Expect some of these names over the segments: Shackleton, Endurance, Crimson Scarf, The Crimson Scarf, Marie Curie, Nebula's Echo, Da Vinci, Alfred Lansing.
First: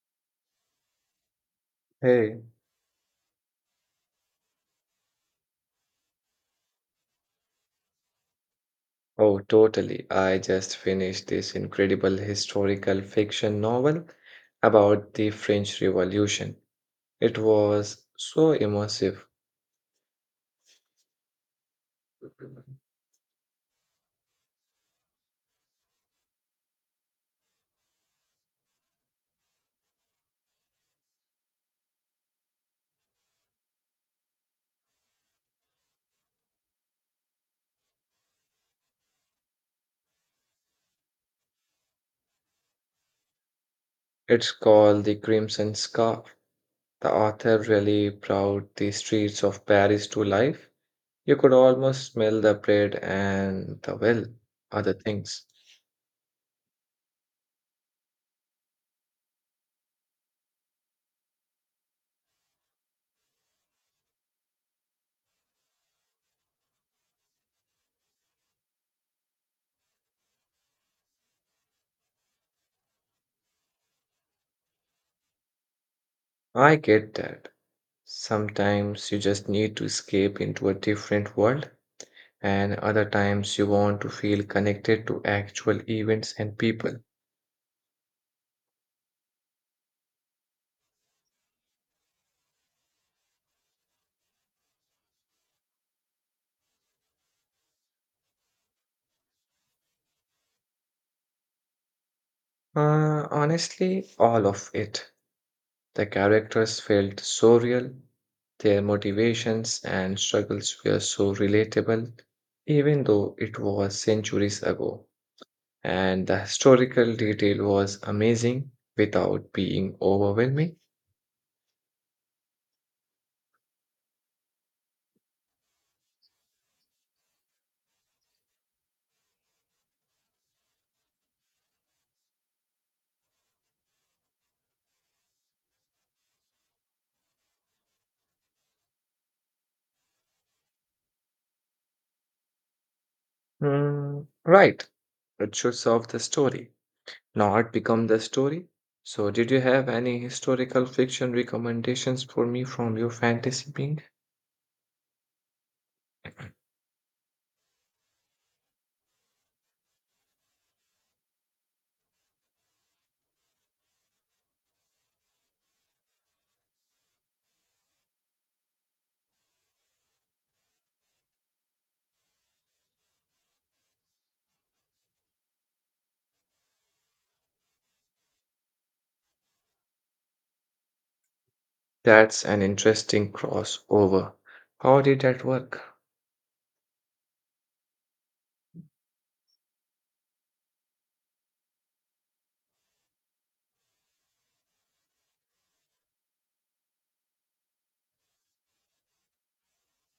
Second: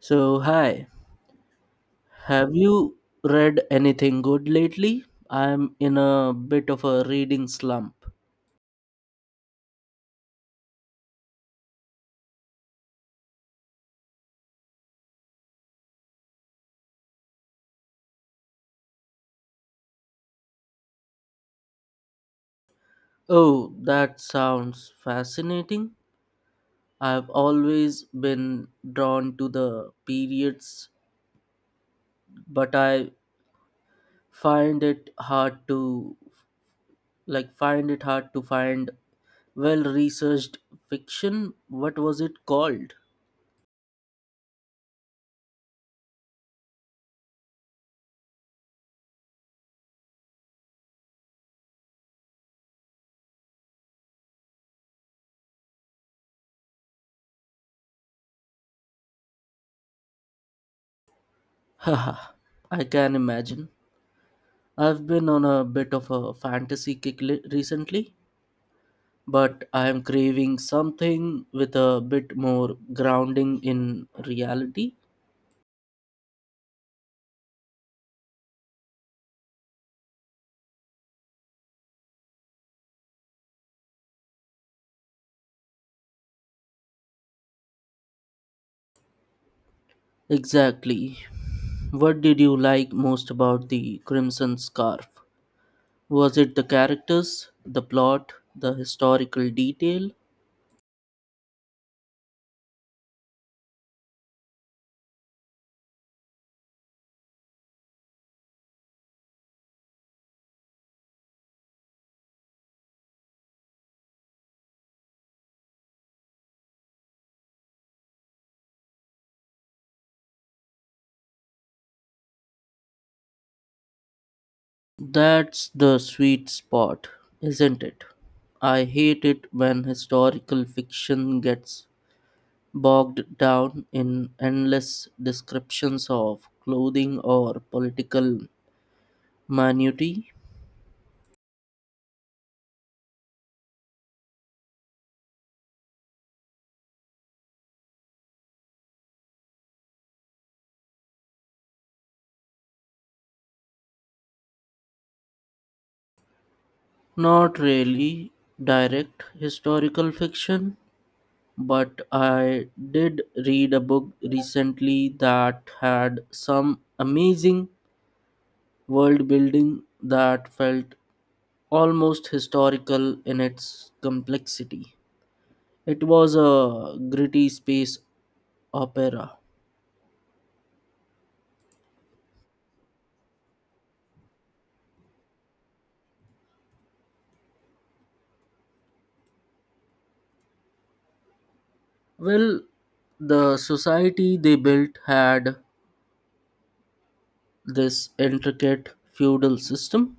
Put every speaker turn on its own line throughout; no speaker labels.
So, hi,
Hey,
have you read anything good lately? I'm in a bit of a reading slump.
oh, totally. I just finished this incredible historical fiction novel about the French Revolution. It was so immersive.
Oh, that sounds fascinating. I've always been drawn to the periods, but I find it hard to like find it hard to find well-researched fiction. What was it called?
It's called The Crimson Scarf. The author really brought the streets of Paris to life. You could almost smell the bread and the well, other things.
Haha, I can imagine. I've been on a bit of a fantasy recently. But I am craving something with a bit more grounding in reality.
I get that. Sometimes you just need to escape into a different world, and other times you want to feel connected to actual events and people.
Exactly. What did you like most about the Crimson Scarf? Was it the characters, the plot, the historical detail?
Honestly, all of it. The characters felt so real, their motivations and struggles were so relatable, even though it was centuries ago. And the historical detail was amazing without being overwhelming.
That's the sweet spot, isn't it? I hate it when historical fiction gets bogged down in endless descriptions of clothing or political minutiae.
Right, it should serve the story. Not become the story. So, did you have any historical fiction recommendations for me from your fantasy being?
Not really direct historical fiction, but I did read a book recently that had some amazing world building that felt almost historical in its complexity. It was a gritty space opera.
That's an interesting crossover. How did that work?
Well, the society they built had this intricate feudal system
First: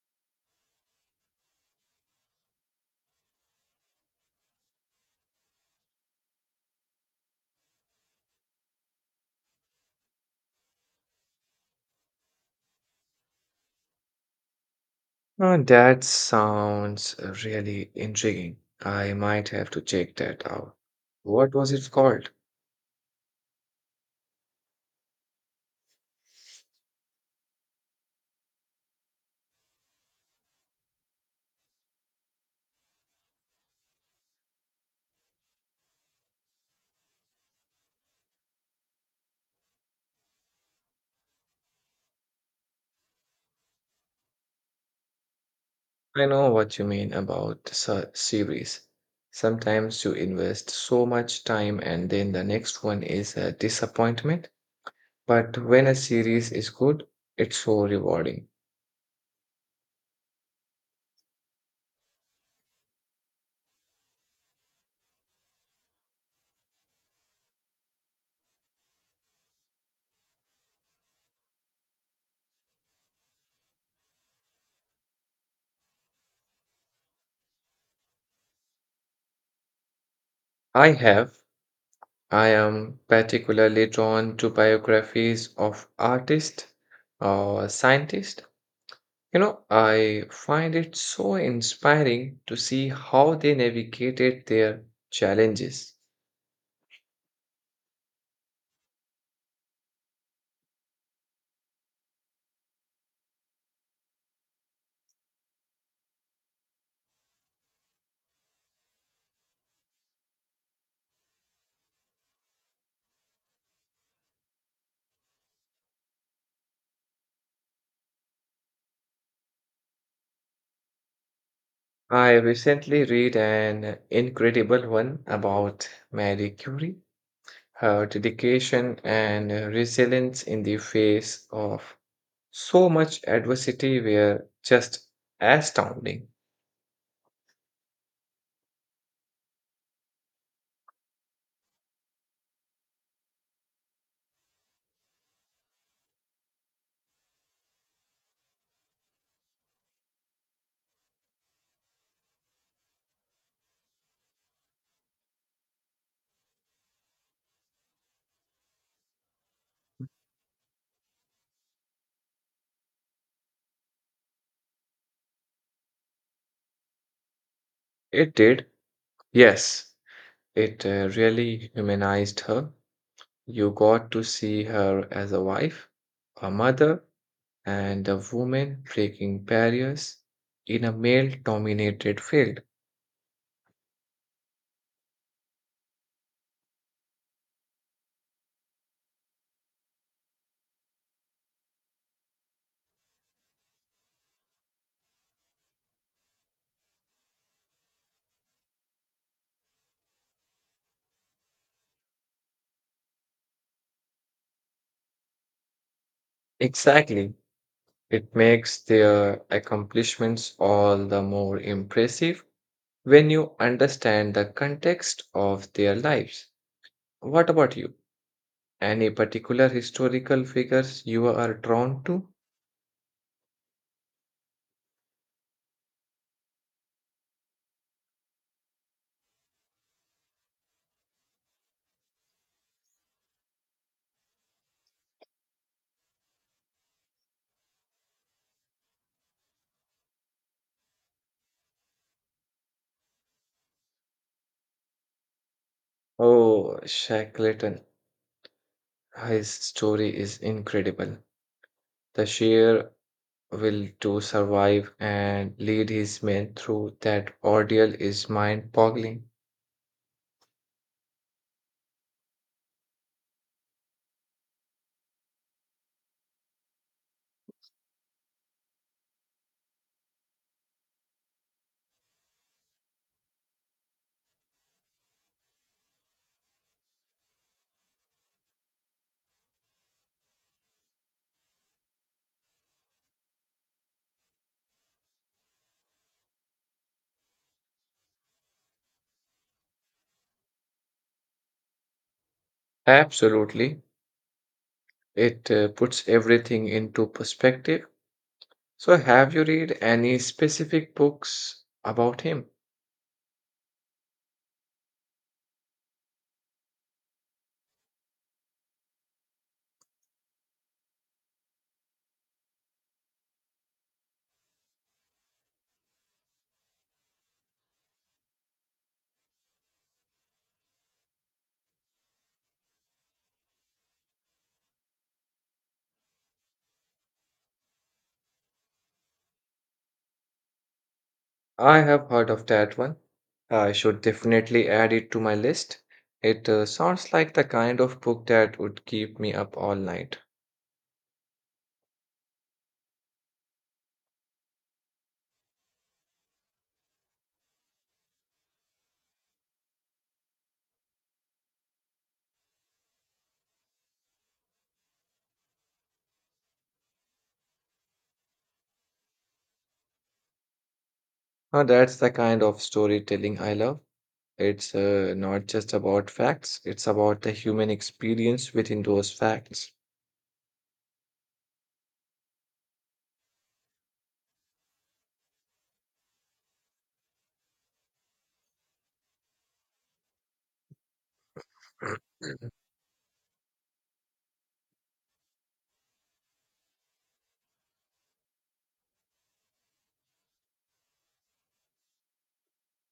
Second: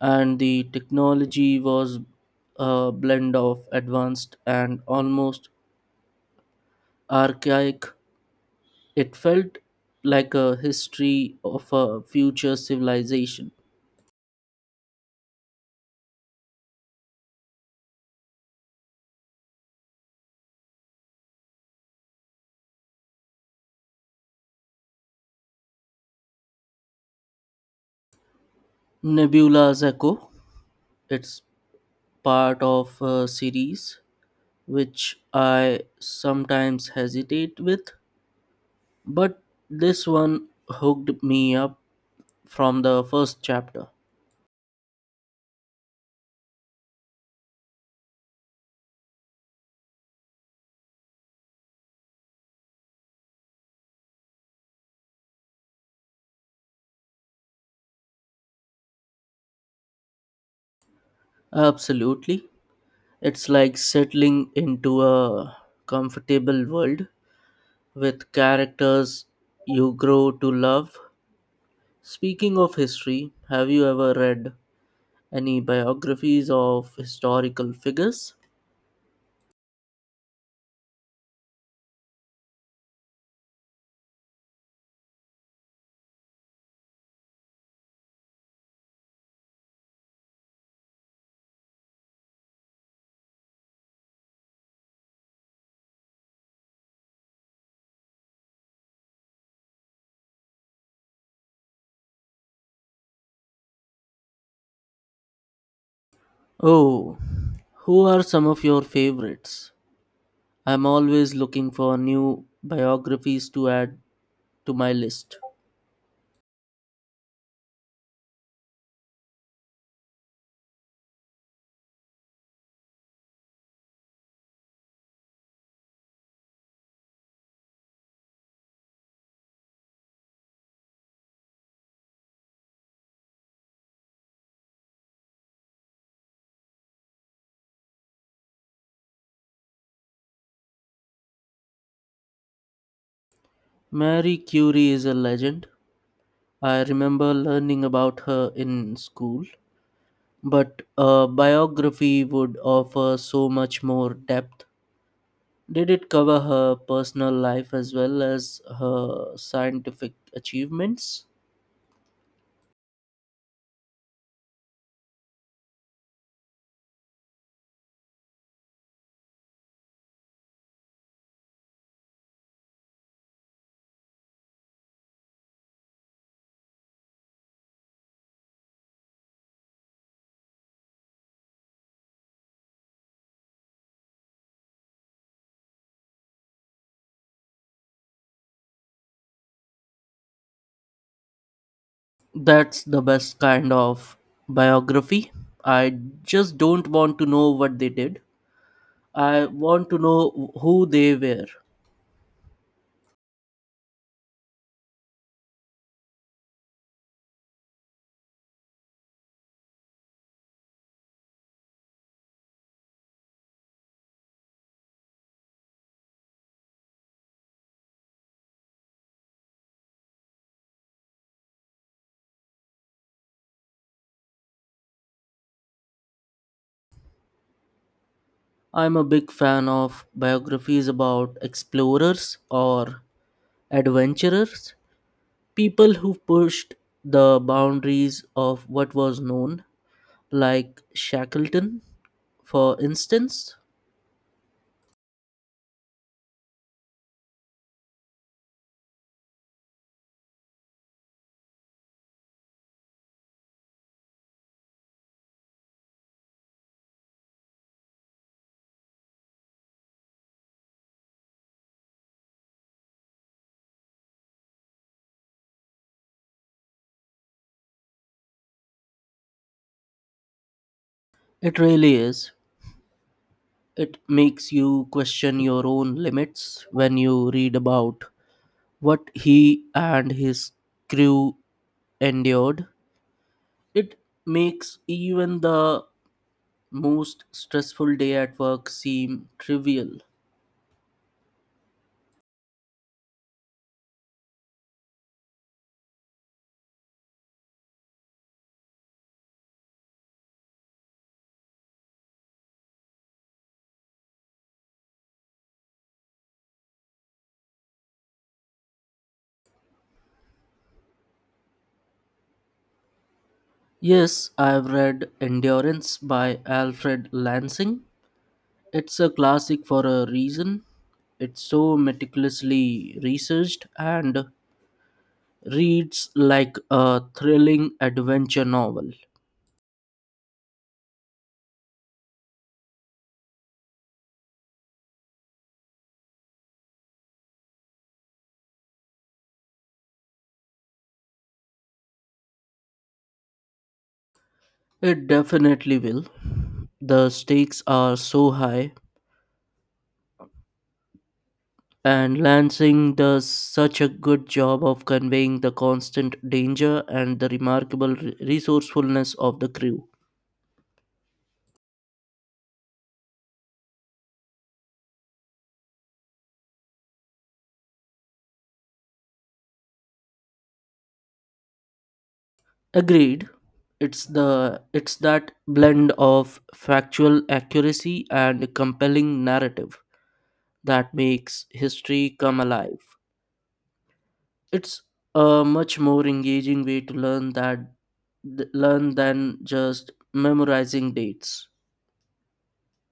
and the technology was a blend of advanced and almost archaic. It felt like a history of a future civilization.
That sounds really intriguing. I might have to check that out. What was it called?
Nebula's Echo, it's part of a series which I sometimes hesitate with, but this one hooked me up from the first chapter.
I know what you mean about series. Sometimes you invest so much time and then the next one is a disappointment, but when a series is good, it's so rewarding.
Absolutely. It's like settling into a comfortable world with characters you grow to love. Speaking of history, have you ever read any biographies of historical figures?
I have. I am particularly drawn to biographies of artists or scientists. You know, I find it so inspiring to see how they navigated their challenges.
Oh, who are some of your favorites? I'm always looking for new biographies to add to my list.
I recently read an incredible one about Marie Curie. Her dedication and resilience in the face of so much adversity were just astounding.
Marie Curie is a legend. I remember learning about her in school, but a biography would offer so much more depth. Did it cover her personal life as well as her scientific achievements?
It did, yes, it really humanized her. You got to see her as a wife, a mother, and a woman breaking barriers in a male dominated field.
That's the best kind of biography. I just don't want to know what they did. I want to know who they were.
Exactly. It makes their accomplishments all the more impressive when you understand the context of their lives. What about you? Any particular historical figures you are drawn to?
I'm a big fan of biographies about explorers or adventurers, people who pushed the boundaries of what was known, like Shackleton, for instance.
Oh, Shackleton. His story is incredible. The sheer will to survive and lead his men through that ordeal is mind-boggling.
It really is. It makes you question your own limits when you read about what he and his crew endured. It makes even the most stressful day at work seem trivial.
Absolutely. It puts everything into perspective. So, have you read any specific books about him?
Yes, I've read Endurance by Alfred Lansing. It's a classic for a reason. It's so meticulously researched and reads like a thrilling adventure novel.
I have heard of that one. I should definitely add it to my list. It sounds like the kind of book that would keep me up all night.
It definitely will. The stakes are so high, and Lansing does such a good job of conveying the constant danger and the remarkable resourcefulness of the crew.
Now, that's the kind of storytelling I love. It's not just about facts, it's about the human experience within those facts.
Agreed. It's that blend of factual accuracy and compelling narrative that makes history come alive. It's a much more engaging way to learn than just memorizing dates.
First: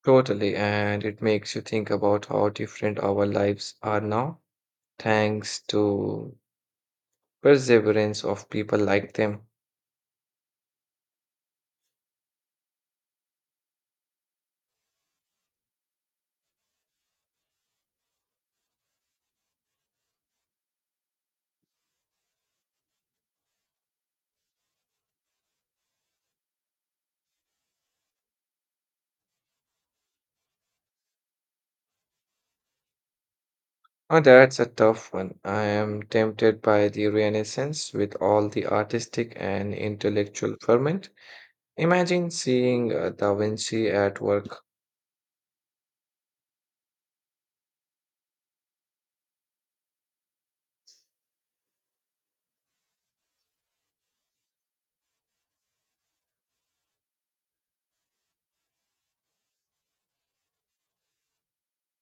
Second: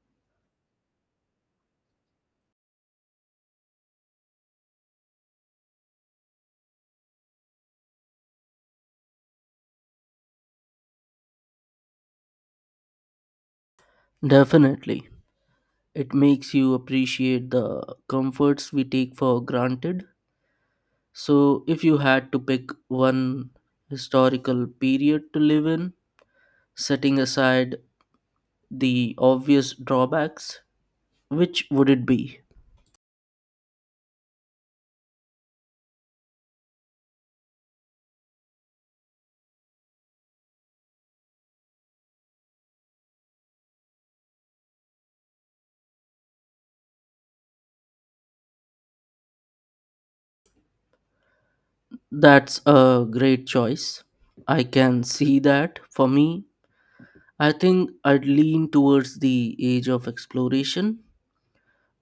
Totally, and it makes you think about how different our lives are now, thanks to perseverance of people like them.
Definitely. It makes you appreciate the comforts we take for granted. So, if you had to pick one historical period to live in, setting aside the obvious drawbacks, which would it be?
Oh, that's a tough one. I am tempted by the Renaissance with all the artistic and intellectual ferment. Imagine seeing Da Vinci at work.
That's a great choice. I can see that. For me, I think I'd lean towards the age of exploration.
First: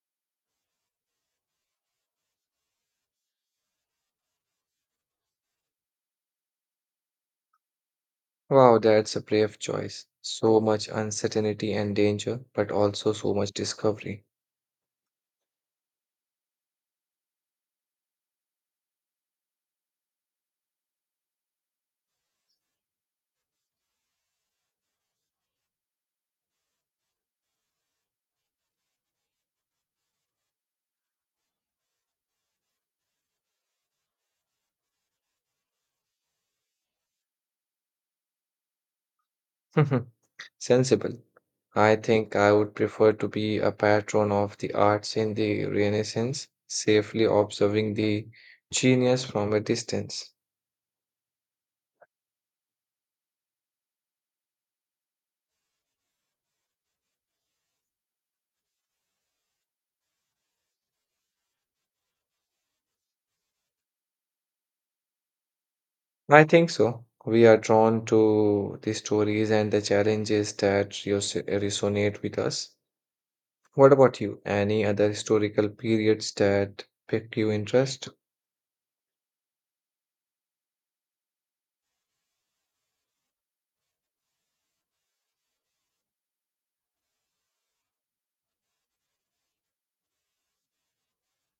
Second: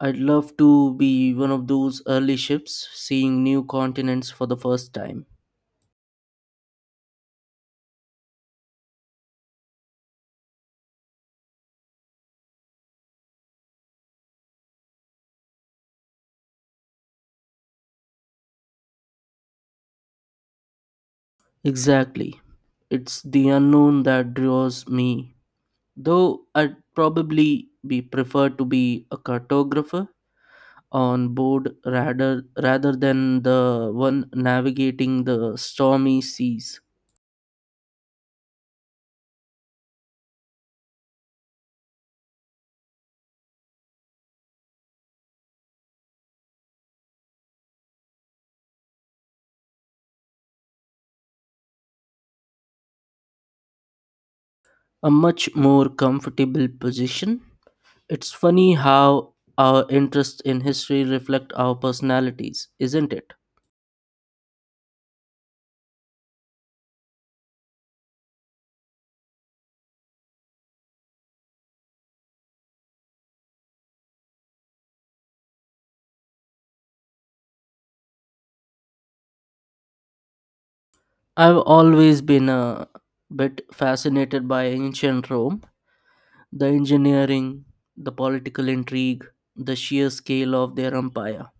I'd love to be one of those early ships seeing new continents for the first time.
Wow, that's a brave choice. So much uncertainty and danger, but also so much discovery.
Exactly. It's the unknown that draws me. Though I'd probably be prefer to be a cartographer on board rather than the one navigating the stormy seas.
Sensible. I think I would prefer to be a patron of the arts in the Renaissance, safely observing the genius from a distance.
A much more comfortable position. It's funny how our interest in history reflect our personalities, isn't it?
I think so. We are drawn to the stories and the challenges that resonate with us. What about you? Any other historical periods that pique your interest?
I've always been a bit fascinated by ancient Rome. The engineering, the political intrigue, the sheer scale of their empire.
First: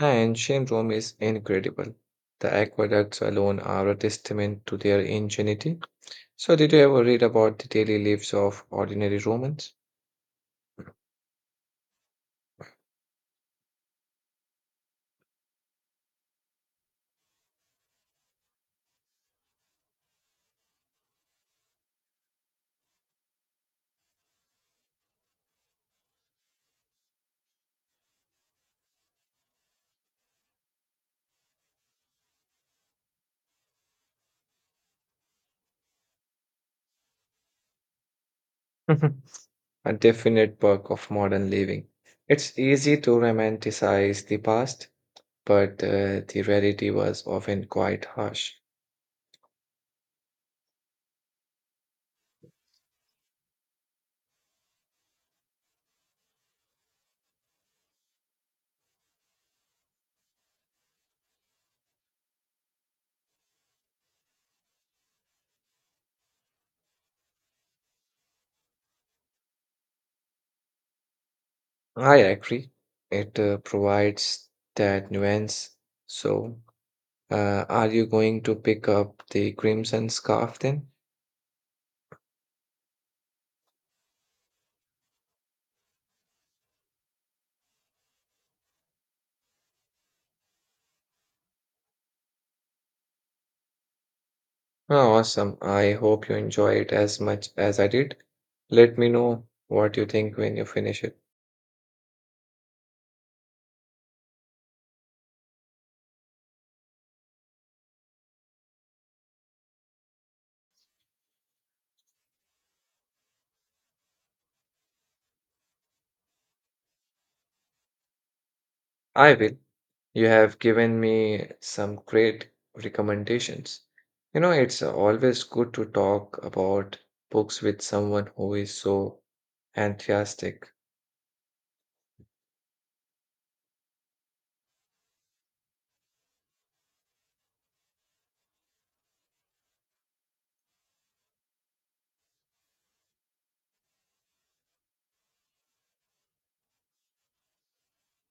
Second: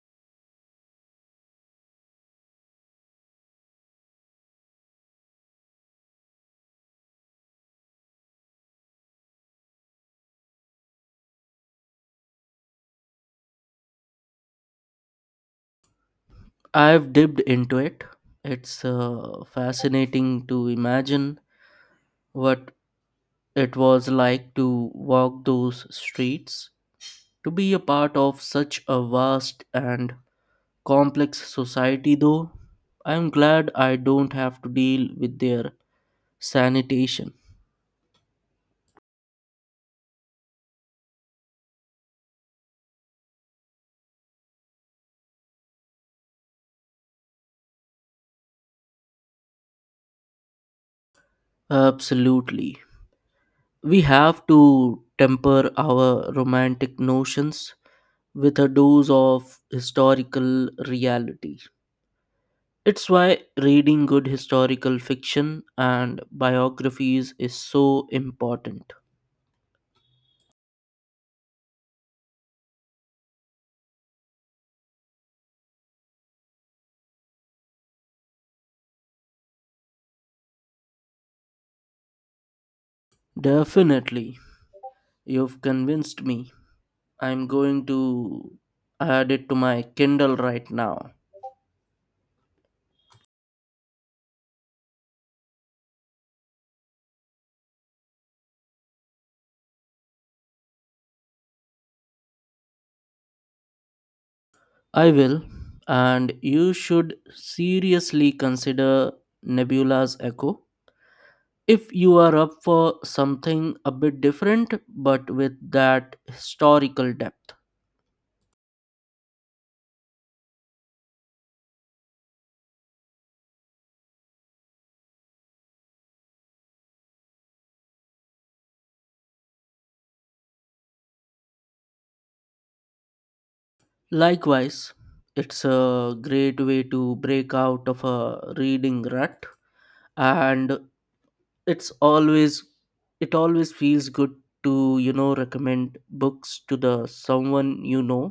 Ancient Rome is incredible. The aqueducts alone are a testament to their ingenuity. So, did you ever read about the daily lives of ordinary Romans?
I've dipped into it. It's fascinating to imagine what it was like to walk those streets. To be a part of such a vast and complex society, though, I'm glad I don't have to deal with their sanitation.
A definite perk of modern living. It's easy to romanticize the past, but the rarity was often quite harsh.
Absolutely. We have to temper our romantic notions with a dose of historical reality. It's why reading good historical fiction and biographies is so important.
I agree, it provides that nuance. So, are you going to pick up the Crimson Scarf then?
Definitely, you've convinced me. I'm going to add it to my Kindle right now.
Oh, awesome. I hope you enjoy it as much as I did. Let me know what you think when you finish it.
I will, and you should seriously consider Nebula's Echo. If you are up for something a bit different but with that historical depth.
I will. You have given me some great recommendations. You know, it's always good to talk about books with someone who is so enthusiastic.
Likewise, it's a great way to break out of a reading rut and it's always it always feels good to recommend books to the someone you know.